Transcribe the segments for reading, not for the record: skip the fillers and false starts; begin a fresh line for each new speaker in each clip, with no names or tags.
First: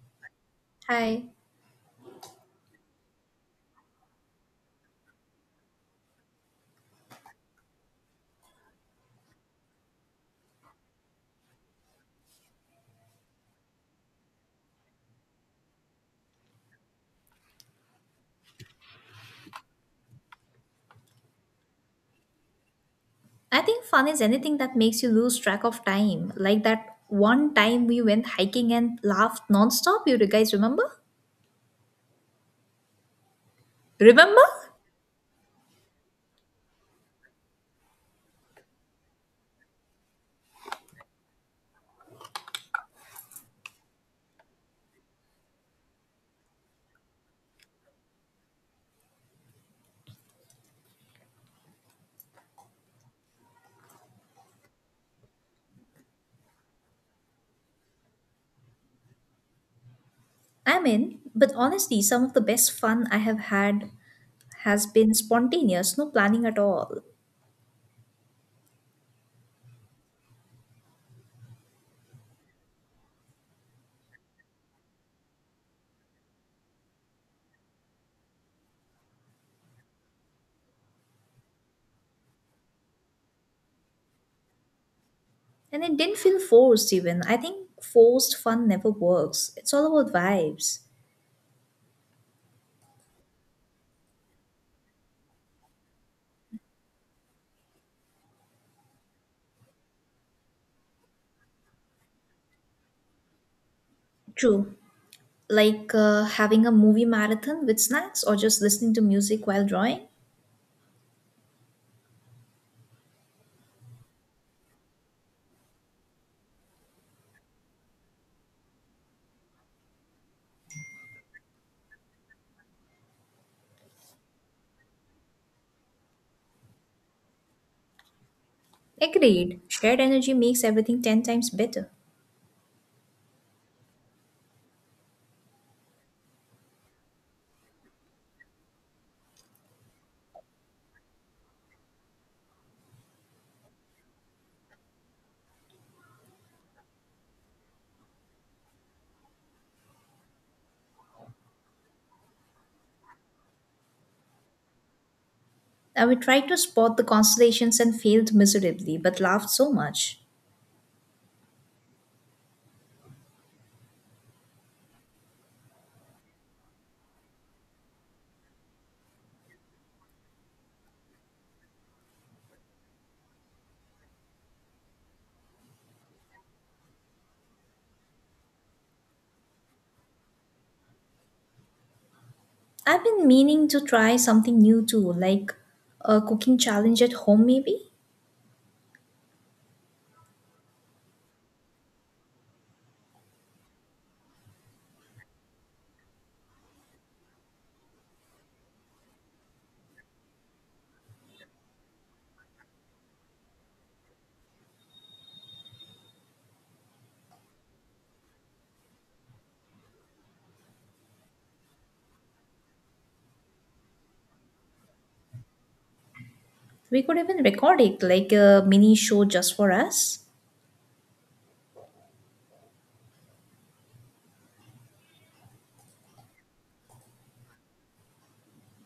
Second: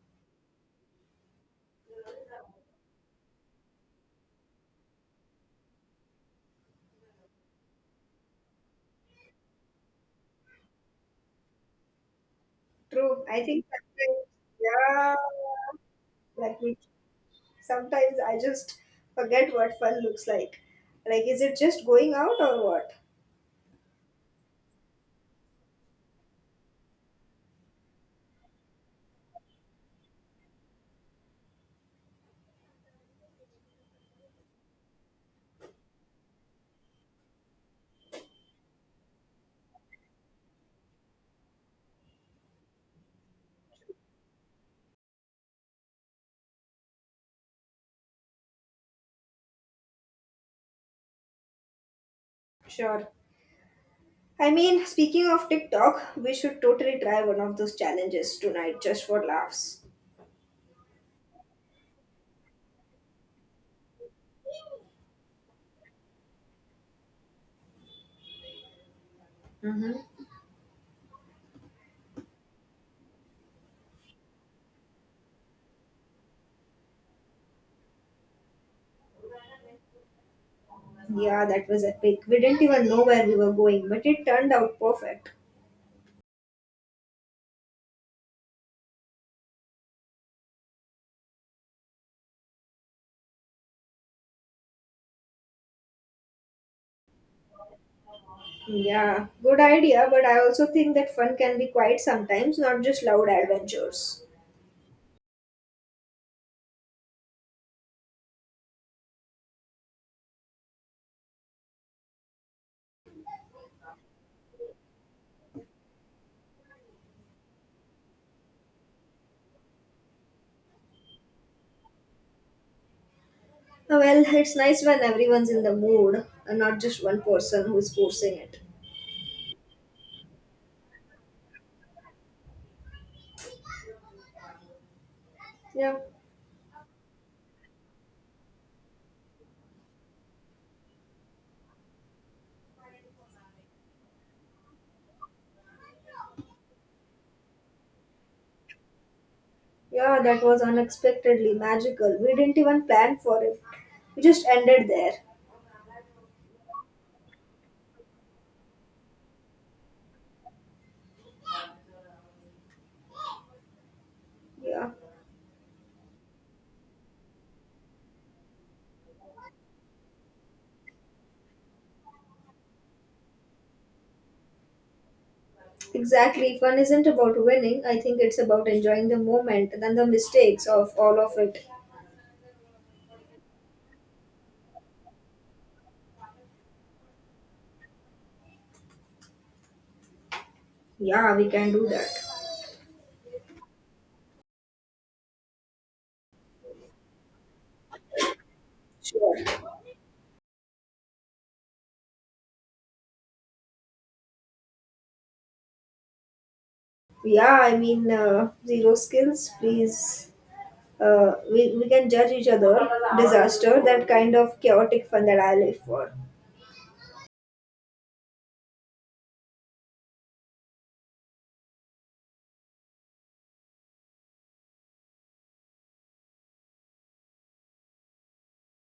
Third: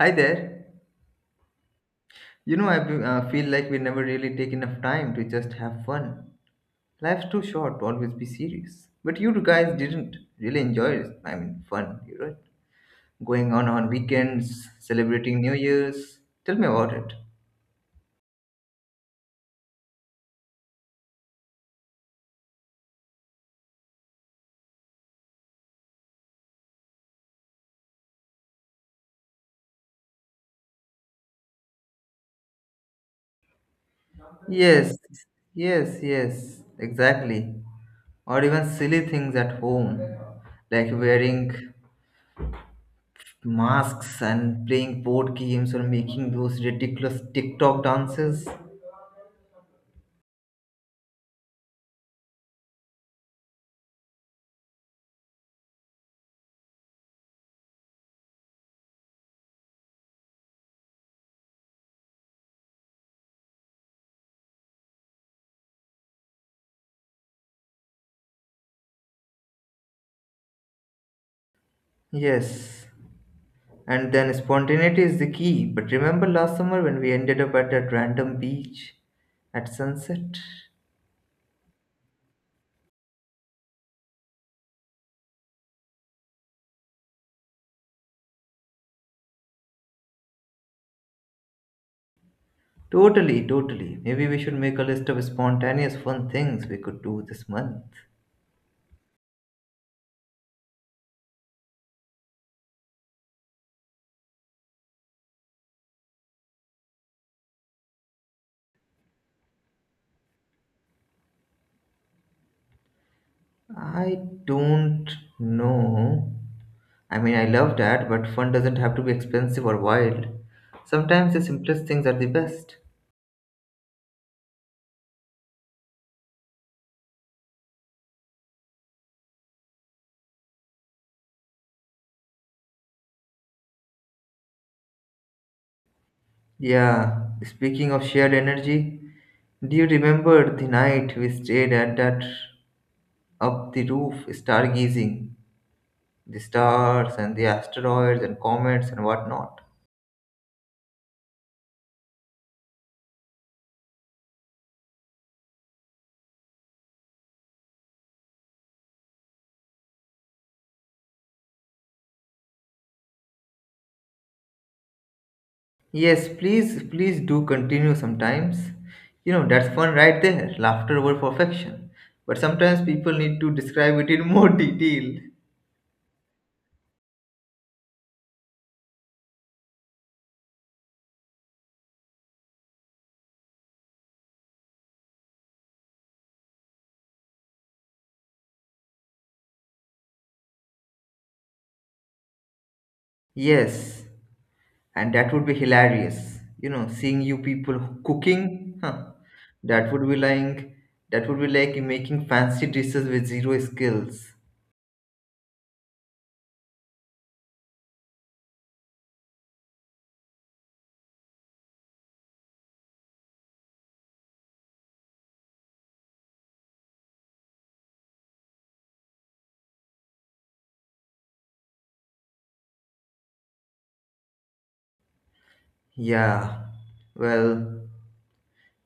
Hi there.
Hi.
Feel like we never really take enough time to just have fun. Life's too short to always be serious. But you guys didn't really enjoy it. Fun, you right?
True. I
Going
think
on
sometimes,
weekends,
yeah,
celebrating New Year's. Tell
like
me
we,
about it.
sometimes I just forget what fun looks like. Like, is it just going out or what?
I think fun is anything that makes you lose track of time. Like that one time we went hiking and laughed nonstop. You guys remember? Remember?
Yes, yes, yes, exactly. Or even silly things at home, like wearing masks and playing board games or making those ridiculous TikTok dances.
Sure. I mean, speaking of TikTok, we should totally try one of those challenges tonight just for laughs.
I mean, but honestly, some of the best fun I have had has been spontaneous, no planning at all.
Yes, and then spontaneity is the key. But remember last summer when we ended up at that random beach at sunset?
Yeah, that was epic. We didn't even know where we were going, but it turned out perfect.
And it didn't feel forced even. I think forced fun never works. It's all about vibes.
Totally, totally. Maybe we should make a list of spontaneous fun things we could do this month.
Yeah, good idea, but I also think that fun can be quiet sometimes, not just loud adventures.
True. Like having a movie marathon with snacks or just listening to music while drawing.
I don't know. I love that, but fun doesn't have to be expensive or wild. Sometimes the simplest things are the best.
Well, it's nice when everyone's in the mood and not just one person who is forcing it.
Agreed. Shared energy makes everything 10 times better.
Yeah.
Yeah, speaking of shared energy, do you remember the night we stayed at that up the roof stargazing? The stars and the asteroids and comets and whatnot.
Yeah, that was unexpectedly magical. We didn't even plan for it. We just ended there.
I would try to spot the constellations and failed miserably, but laughed so much.
Yeah.
Yes, please, please do continue sometimes. You know, that's fun right there. Laughter over perfection. But sometimes people need to describe it in more detail.
Exactly. Fun isn't about winning. I think it's about enjoying the moment and then the mistakes of all of it.
I've been meaning to try something new too, like a cooking challenge at home, maybe?
Yeah, we can do that.
Yes, and that would be hilarious. Seeing you people cooking, huh,
Sure.
that would be like, that would be like making fancy dishes with zero skills.
Yeah, I mean, zero skills, please. We can judge each other. Disaster, that kind of chaotic fun that I live for.
We could even record it like a mini show just for us.
Yeah, well,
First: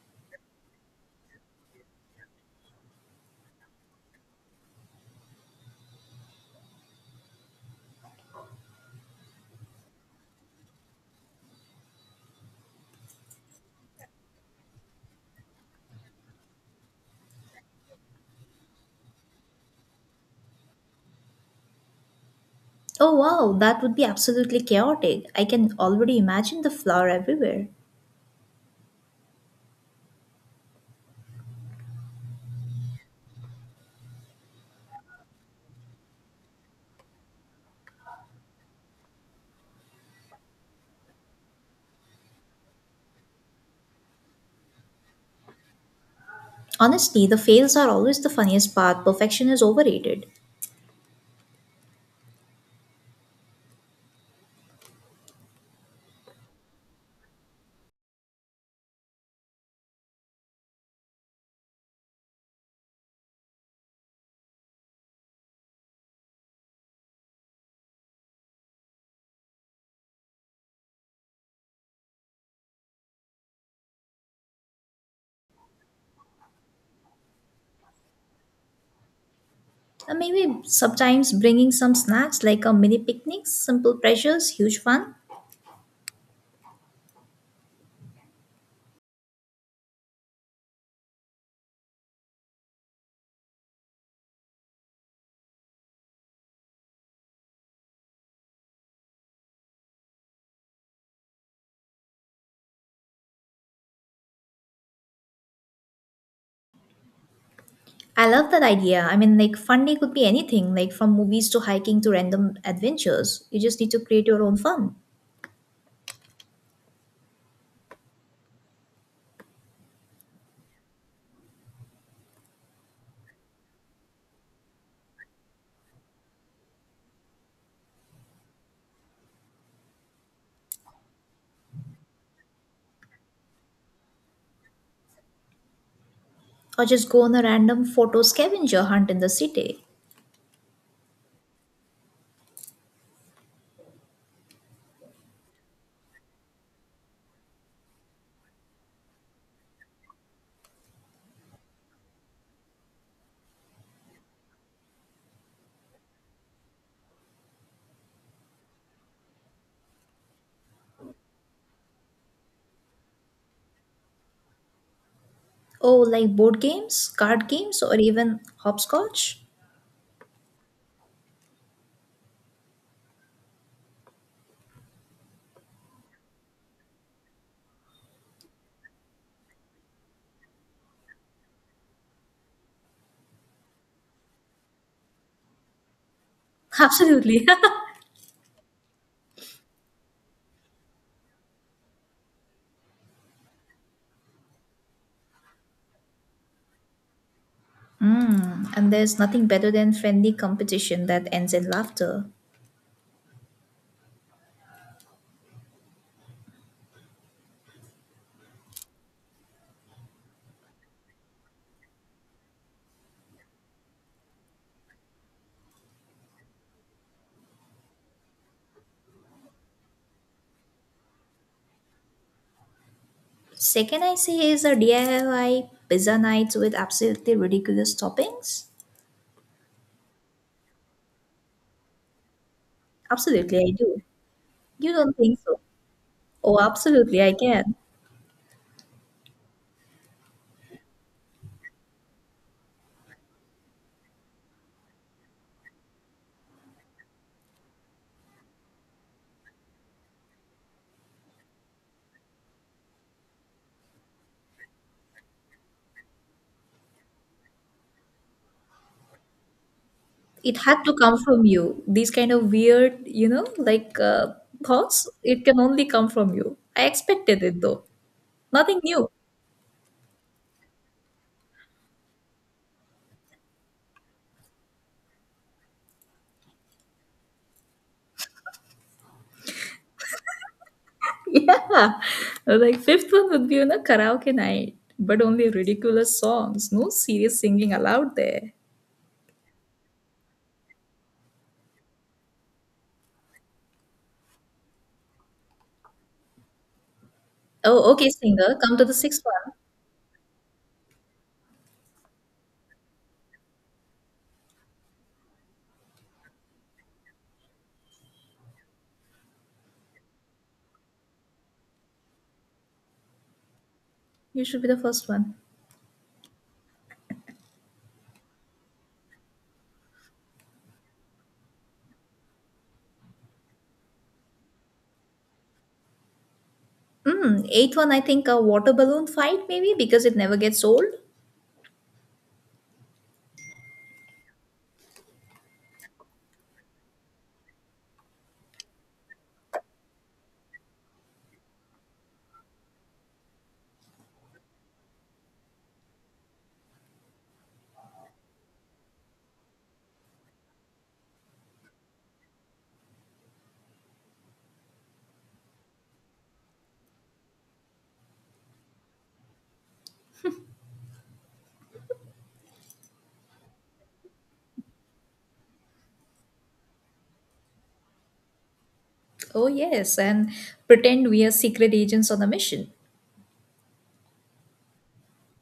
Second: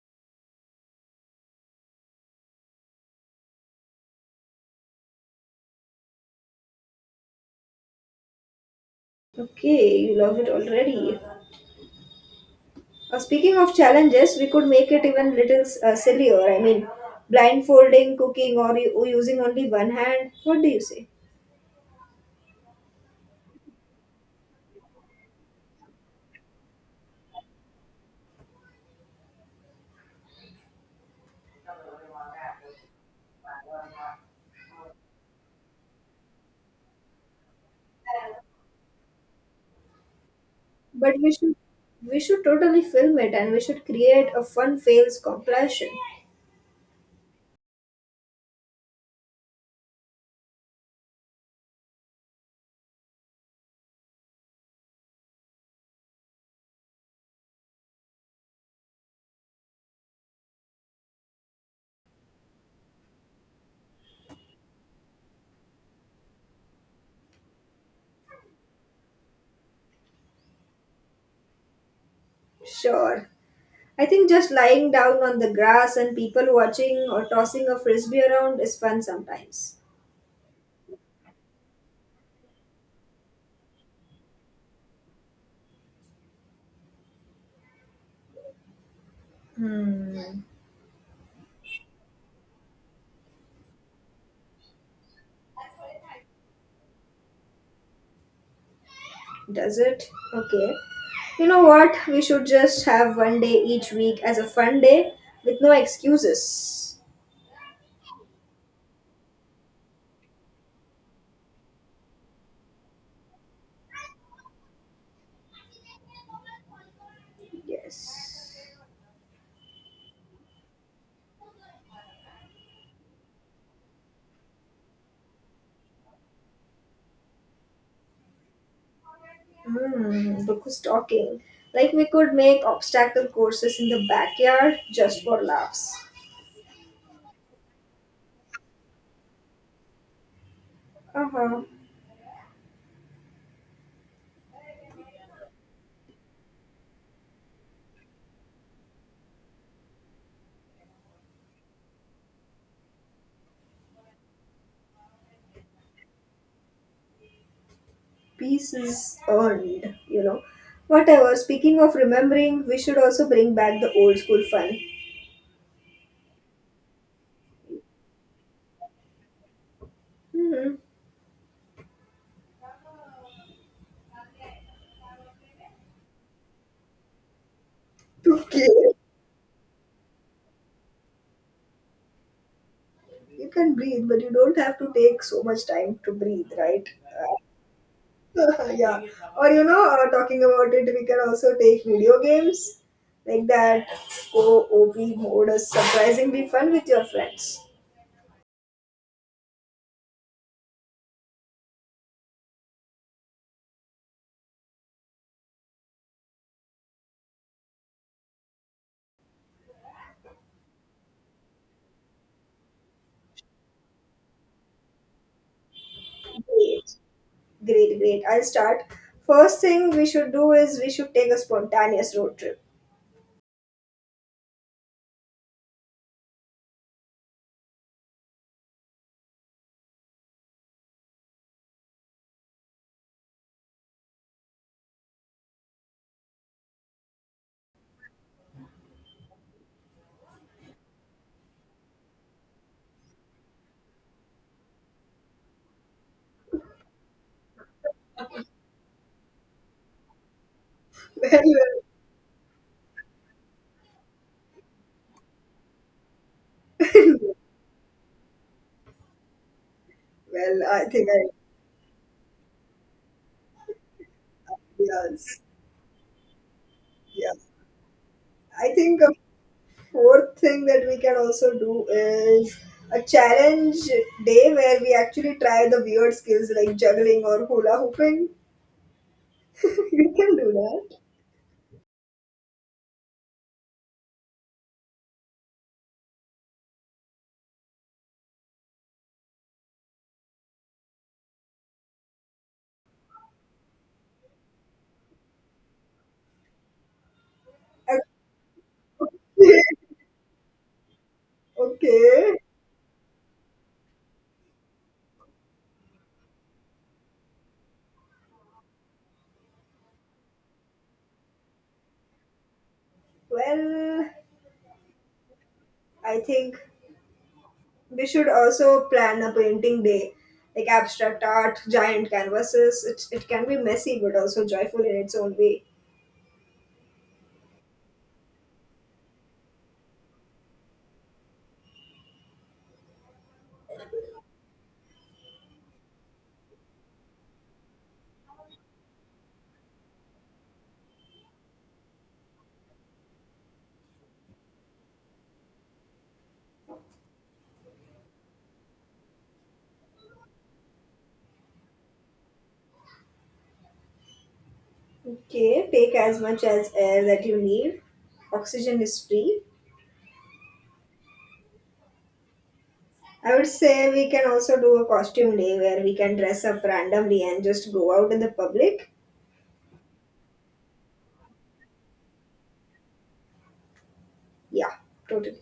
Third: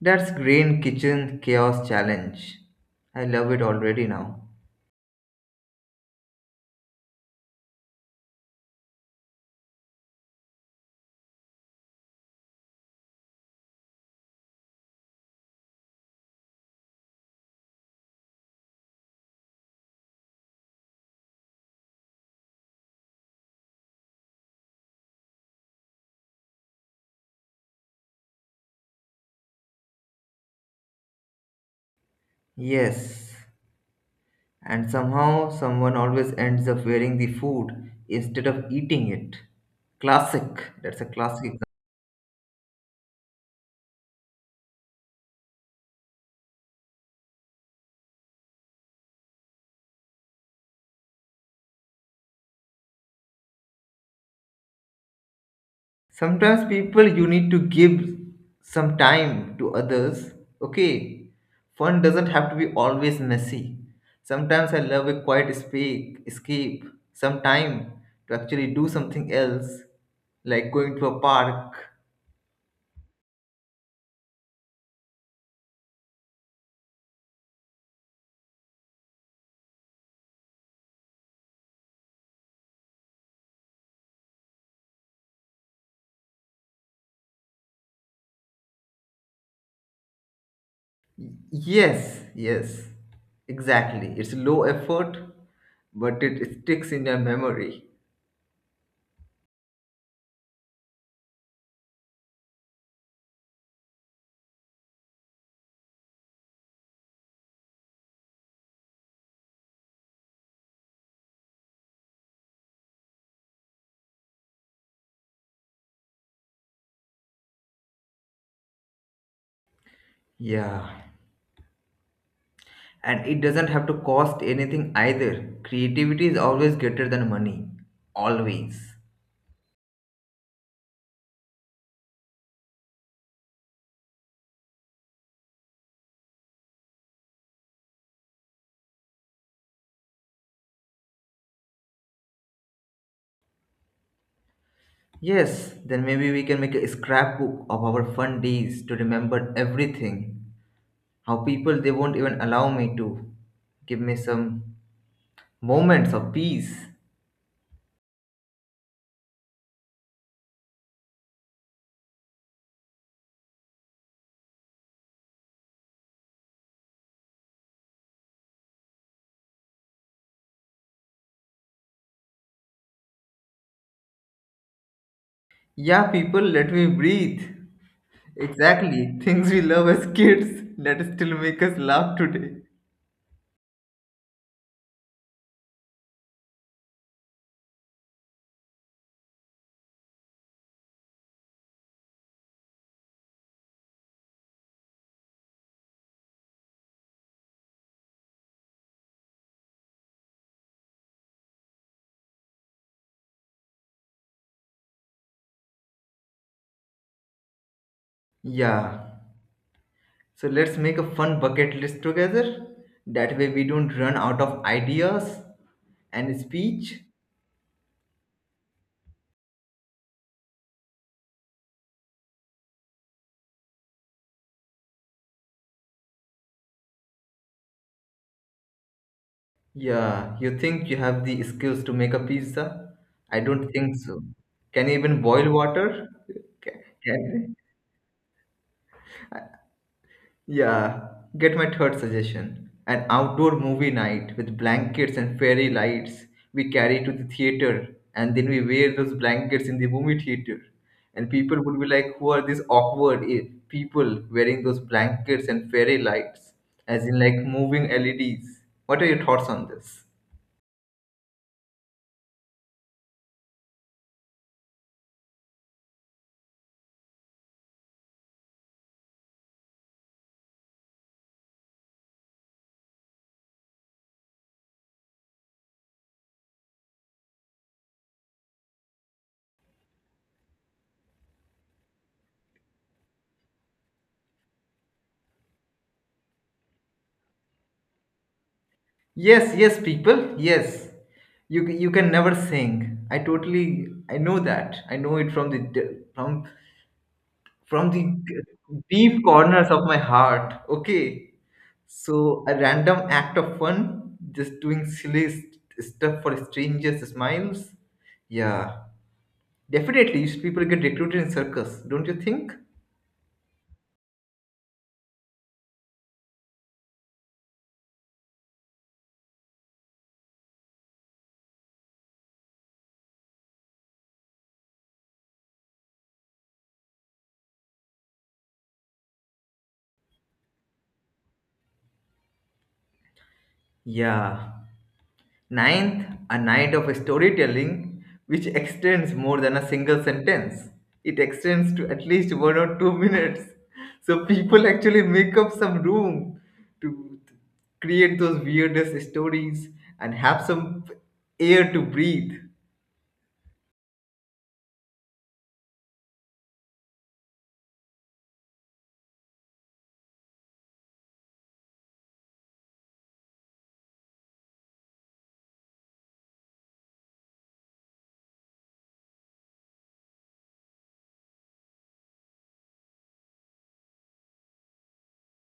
That's Green Kitchen Chaos Challenge. I love it already now.
Okay, you love it already. Speaking of challenges, we could make it even little sillier. I mean, blindfolding, cooking, or using only one hand. What do you say?
Oh wow, that would be absolutely chaotic. I can already imagine the flour everywhere.
Yes, and somehow someone always ends up wearing the food instead of eating it. Classic. That's a
But we
classic
should
example.
We should totally film it, and we should create a fun fails compilation.
Honestly, the fails are always the funniest part. Perfection is overrated.
Sometimes people you need to give some time to others. Okay, fun doesn't have to be always messy. Sometimes I love a quiet space, escape, some time to actually do something else, like going to a park.
Sure. I think just lying down on the grass and people watching or tossing a frisbee around is fun sometimes.
And maybe sometimes bringing some snacks like a mini picnic, simple pleasures, huge fun.
Yes, yes, exactly. It's low effort, but it sticks in your memory.
Does it? Okay. You know what? We should just have one day each week as a fun day with no excuses.
I love that idea. I mean, like, fun day could be anything, like from movies to hiking to random adventures. You just need to create your own fun.
Yes.
Yeah. And it doesn't have to cost anything either. Creativity is always greater than money. Always.
Hmm, book was talking. Like we could make obstacle courses in the backyard just for laughs.
Or just go on a random photo scavenger hunt in the city.
Uh huh.
Yes, then maybe we can make a scrapbook of our fun days to remember everything. How people they won't even allow me to. Give me some moments of peace.
Peace is earned, you know. Whatever. Speaking of remembering, we should also bring back the old school fun.
Oh, like board games, card games, or even hopscotch?
Hmm.
Yeah, people, let me breathe.
Okay.
Exactly. Things we love as kids that still make us laugh today.
You can breathe, but you don't have to take so much time to breathe, right?
Absolutely.
Yeah. Or talking about it, we can also take video games like that. Co-op mode is surprisingly fun with your friends.
Mm, and there's nothing better than friendly competition that ends in laughter.
Yeah. So let's make a fun bucket list together. That way we don't run out of ideas and
Great.
speech.
Great, I'll start. First thing we should do is we should take a spontaneous road trip.
Second, I say is a DIY pizza nights with absolutely ridiculous toppings.
Yeah. You think you have the skills to make a pizza? I
Absolutely, I
don't think
do.
so. Can
You
you
don't
even
think
boil
so?
water?
Oh,
Can,
absolutely, I
can
can.
yeah, get my third suggestion. An outdoor movie night with blankets and fairy lights we carry to the theater, and then we wear those blankets in the movie theater. And
Well,
people would be like, who are these awkward people wearing those blankets and fairy lights? As in like moving LEDs. What are your thoughts on this?
It
well
had
I
to
think
come
I
from you. These kind of weird, like thoughts,
yes,
it can only come from you. I
yeah,
expected it though.
I
Nothing
think
new.
a fourth thing that we can also do is a challenge day where we actually try the weird skills like juggling or hula hooping. You can do that.
Yeah. Like, fifth one would be on a karaoke night, but only ridiculous songs. No serious singing allowed there.
Yes, yes, people, yes. You can never sing. I know that. I know it from the, from
Oh,
the
okay, singer, come to the sixth
deep
one.
Okay.
corners of my heart. Okay.
Okay.
So, a random act of fun, just doing silly stuff for strangers' smiles. Yeah. Definitely, people get recruited in circus, don't you think?
Well,
You should be the first one.
I think we should also plan a painting day, like abstract art, giant canvases. It can be messy but also joyful in its own way.
Mm, eighth one, I think a water balloon fight, maybe because it never gets old.
Yeah. Ninth, a night of storytelling which extends more than a single sentence. It extends to at least 1 or 2 minutes. So people actually make up some room to create those weirdest stories and have some air to breathe.
Okay, take as much as air that you need. Oxygen is free. I would say we can also do a costume day where we can dress up randomly and just go out in the public.
Oh, yes. And pretend we are secret agents on a mission.
Yeah, totally.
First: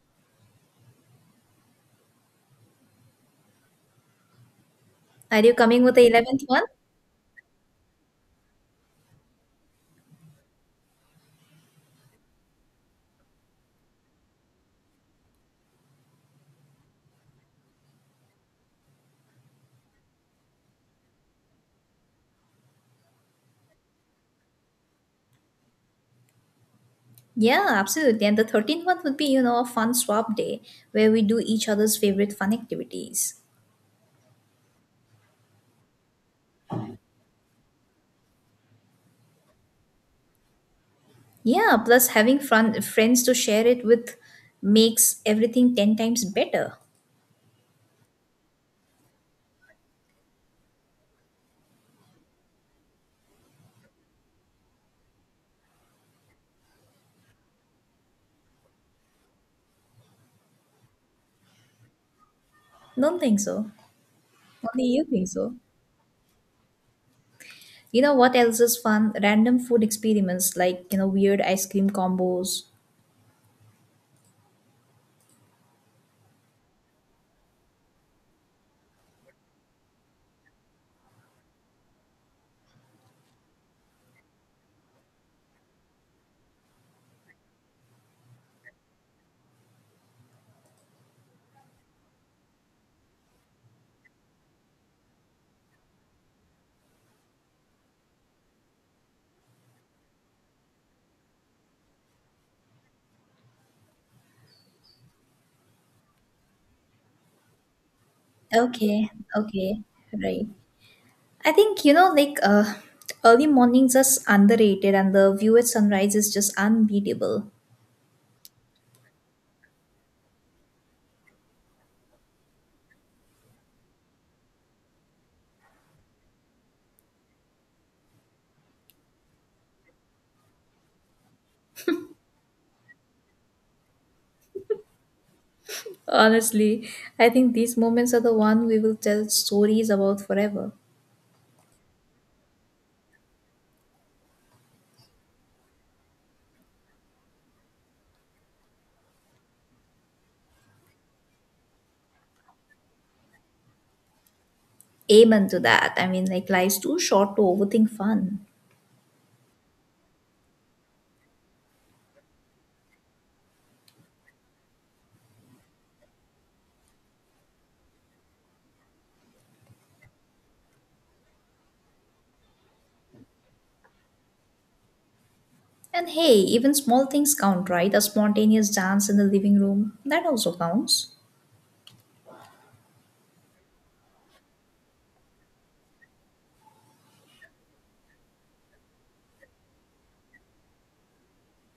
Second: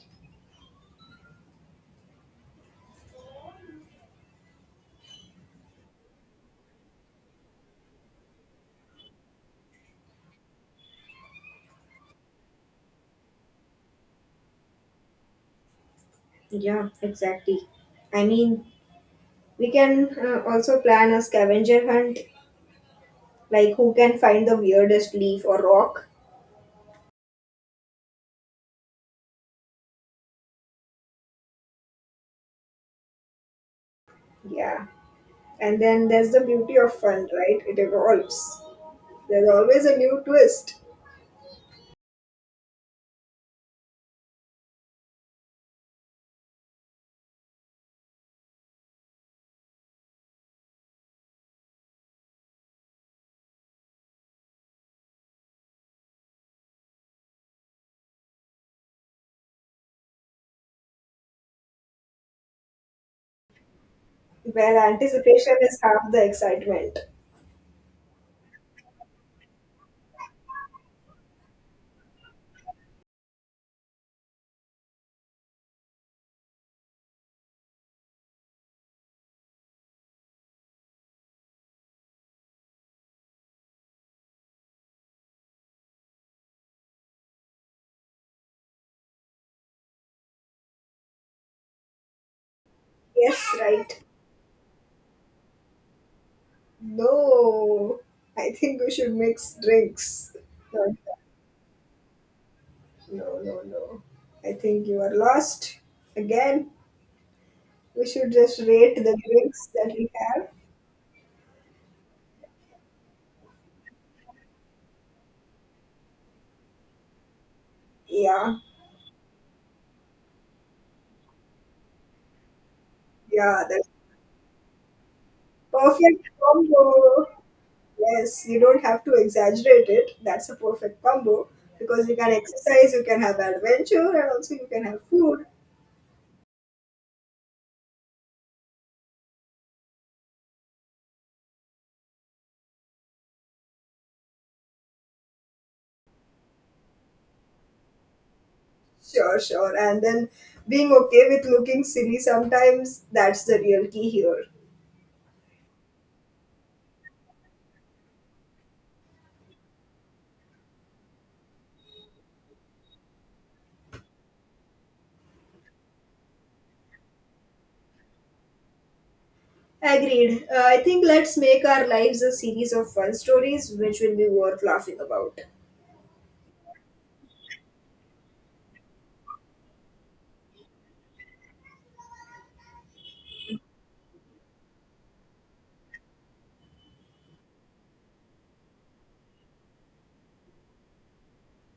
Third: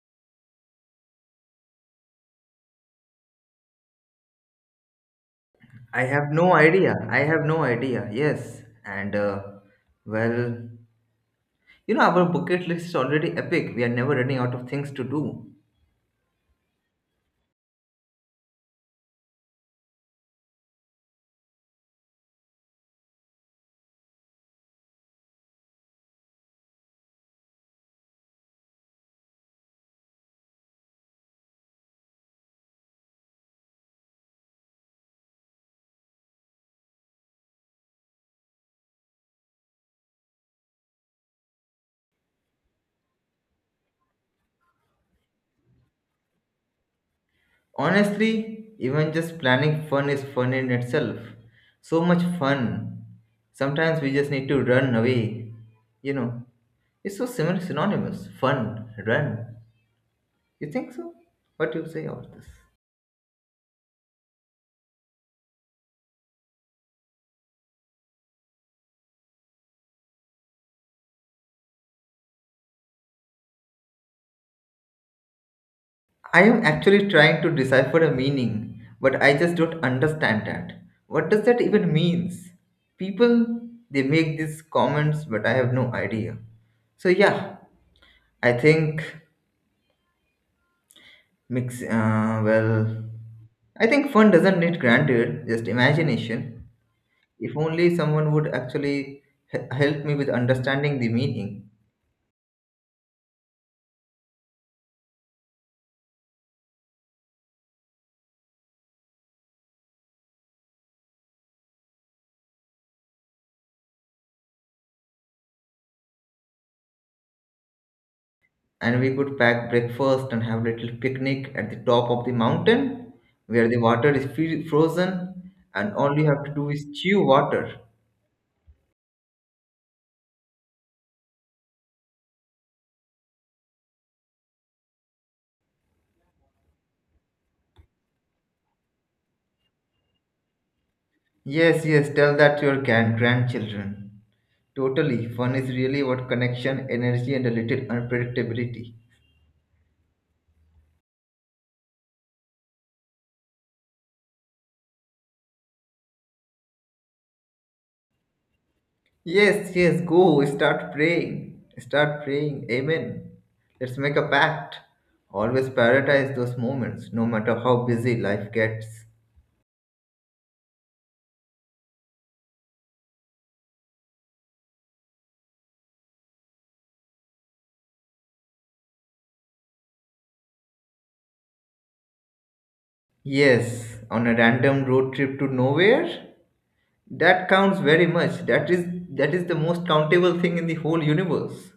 Are you coming with
I
the
have
11th
no
one?
idea. I have no idea. Yes. Well, you know, our bucket list is already epic. We are never running out of things to do.
Yeah, exactly. I mean, we can also plan a scavenger hunt, like who can find the weirdest leaf or rock.
Yeah, absolutely. And the 13th one would be, a fun swap day where we do each other's favorite fun activities.
Yeah. And then there's the beauty of fun, right? It evolves. There's always a new twist.
Yeah, plus having fun friends to share it with makes everything 10 times better.
Honestly, even just planning fun is fun in itself. So much fun. Sometimes we just need to run away. You know, it's so similar, synonymous. Fun, run. You think so? What do you say about this?
Don't think so.
Well,
Only you think so.
anticipation is half the excitement.
You know what else is fun? Random food experiments like, weird ice cream combos.
I am actually trying to decipher a meaning, but I just don't understand that. What does that even means? People they make these comments, but I have no idea. So yeah, I think Mix, uh, well,
Yes,
I
right.
think fun doesn't need granted, just imagination. If only
No.
someone would
I think we should
actually
mix
help me with
drinks. No,
understanding the meaning,
no, no. no. I think you are lost. Again, we should just rate
Okay,
the drinks
okay,
that we
right.
have.
I think like early mornings are underrated, and the view at sunrise is just unbeatable.
Yeah,
and we could pack breakfast and have a little picnic at the top of the mountain
yeah,
where the
that
water is frozen, and all you
perfect
have to do is chew
combo.
water.
Yes, you don't have to exaggerate it. That's a perfect combo because you can exercise, you can have adventure, and also you can have food.
Honestly, I think these moments are the one we will tell stories about forever.
Yes, yes, tell that to your grandchildren. Totally, fun is really about connection, energy, and a little unpredictability.
Sure, sure. And then being okay with looking silly sometimes, that's the real key here.
Amen to that. I mean, like life's too short to overthink fun.
Yes, yes, go start praying. Start praying. Amen. Let's make a pact. Always prioritize those moments, no matter how busy life gets.
Agreed. I think let's make our lives a series of fun stories which will be worth laughing about.
And hey, even small things count, right? A spontaneous dance in the living room that also counts.
Yes, on a random road trip to nowhere, that counts very much. That is, that is the most countable thing in the whole universe.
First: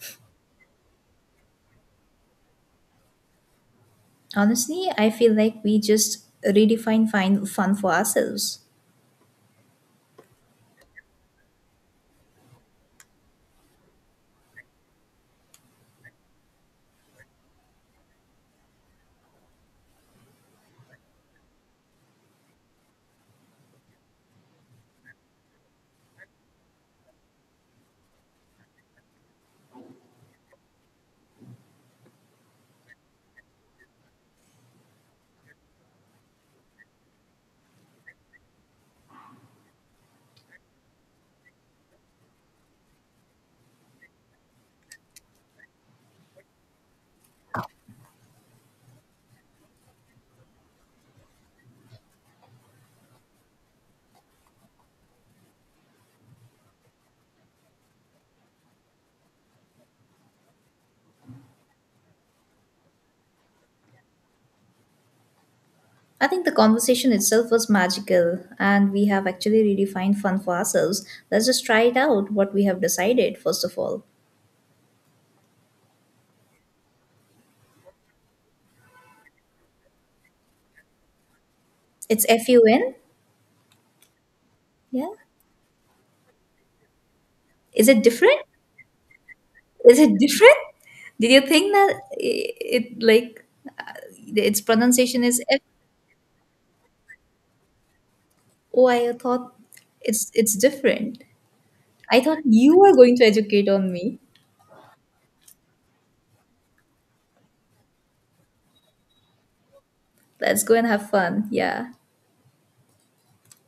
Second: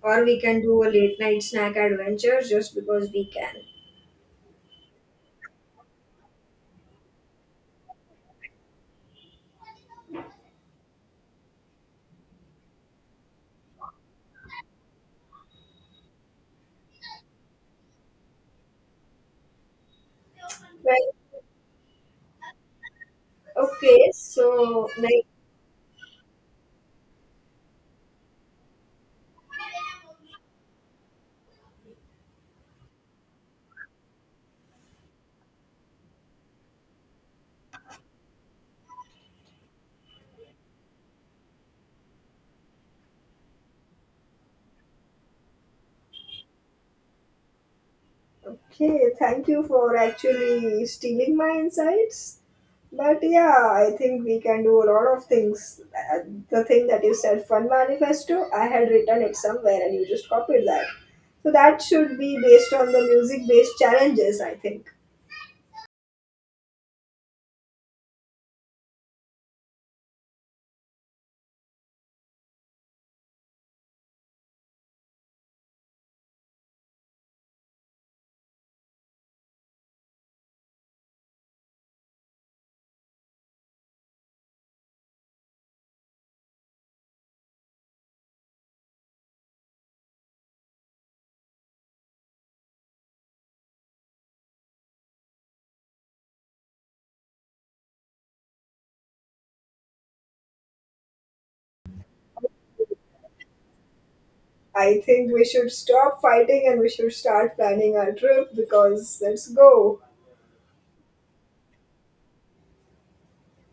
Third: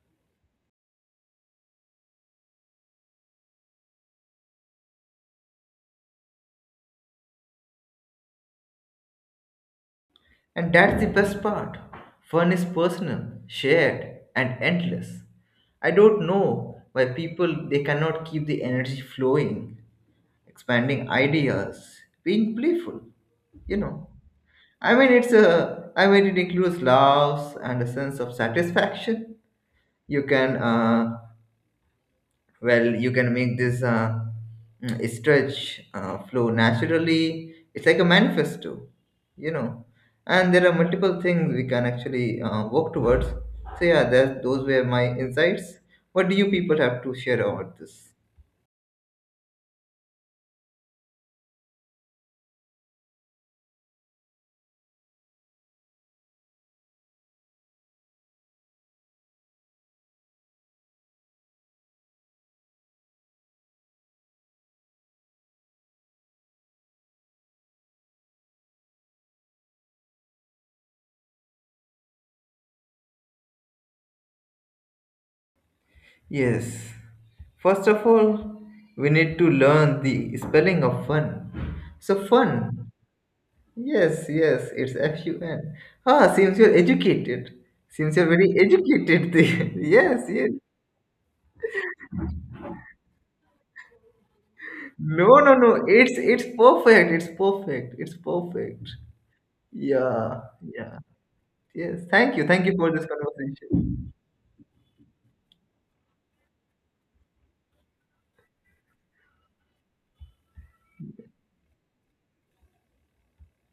Or we can do a late night snack adventure just because we can.
Honestly, I feel like we just redefine fine fun for ourselves.
And that's the best part. Fun is personal, shared, and endless. I don't know why people they cannot keep the energy flowing, expanding
Well,
ideas, being playful. You know,
okay, so like
it includes laughs and a sense of satisfaction. You can, uh, you can make this stretch, flow naturally. It's like a manifesto, you know. And there are multiple things we can actually work towards. So yeah, those were my insights. What do you people have to share about this?
Okay, thank you for actually stealing my insights. But yeah, I think we can do a lot of things. The thing that you said, fun manifesto, I had written it somewhere and you just copied that. So that should be based on the music based challenges, I think.
I think the conversation itself was magical, and we have actually redefined fun for ourselves. Let's just try it out what we have decided, first of all.
Yes. First of all, we need to learn the spelling of fun.
It's
So fun.
FUN?
Yes, yes, it's
Yeah.
F-U-N. Ah, seems you're educated.
Is it
Seems you're
different?
very educated. There.
Is it
Yes, yes.
different? Did you think that it, like, uh, its pronunciation
No,
is
no,
F?
no. It's perfect. It's perfect. It's
Oh,
perfect.
I thought it's
Yeah,
it's
yeah.
different.
Yes.
I
Thank
thought
you. Thank you
you
for
were
this
going to educate on
conversation.
me.
I think we should stop fighting and we should start planning our trip because let's go.
Let's go and have fun. Yeah.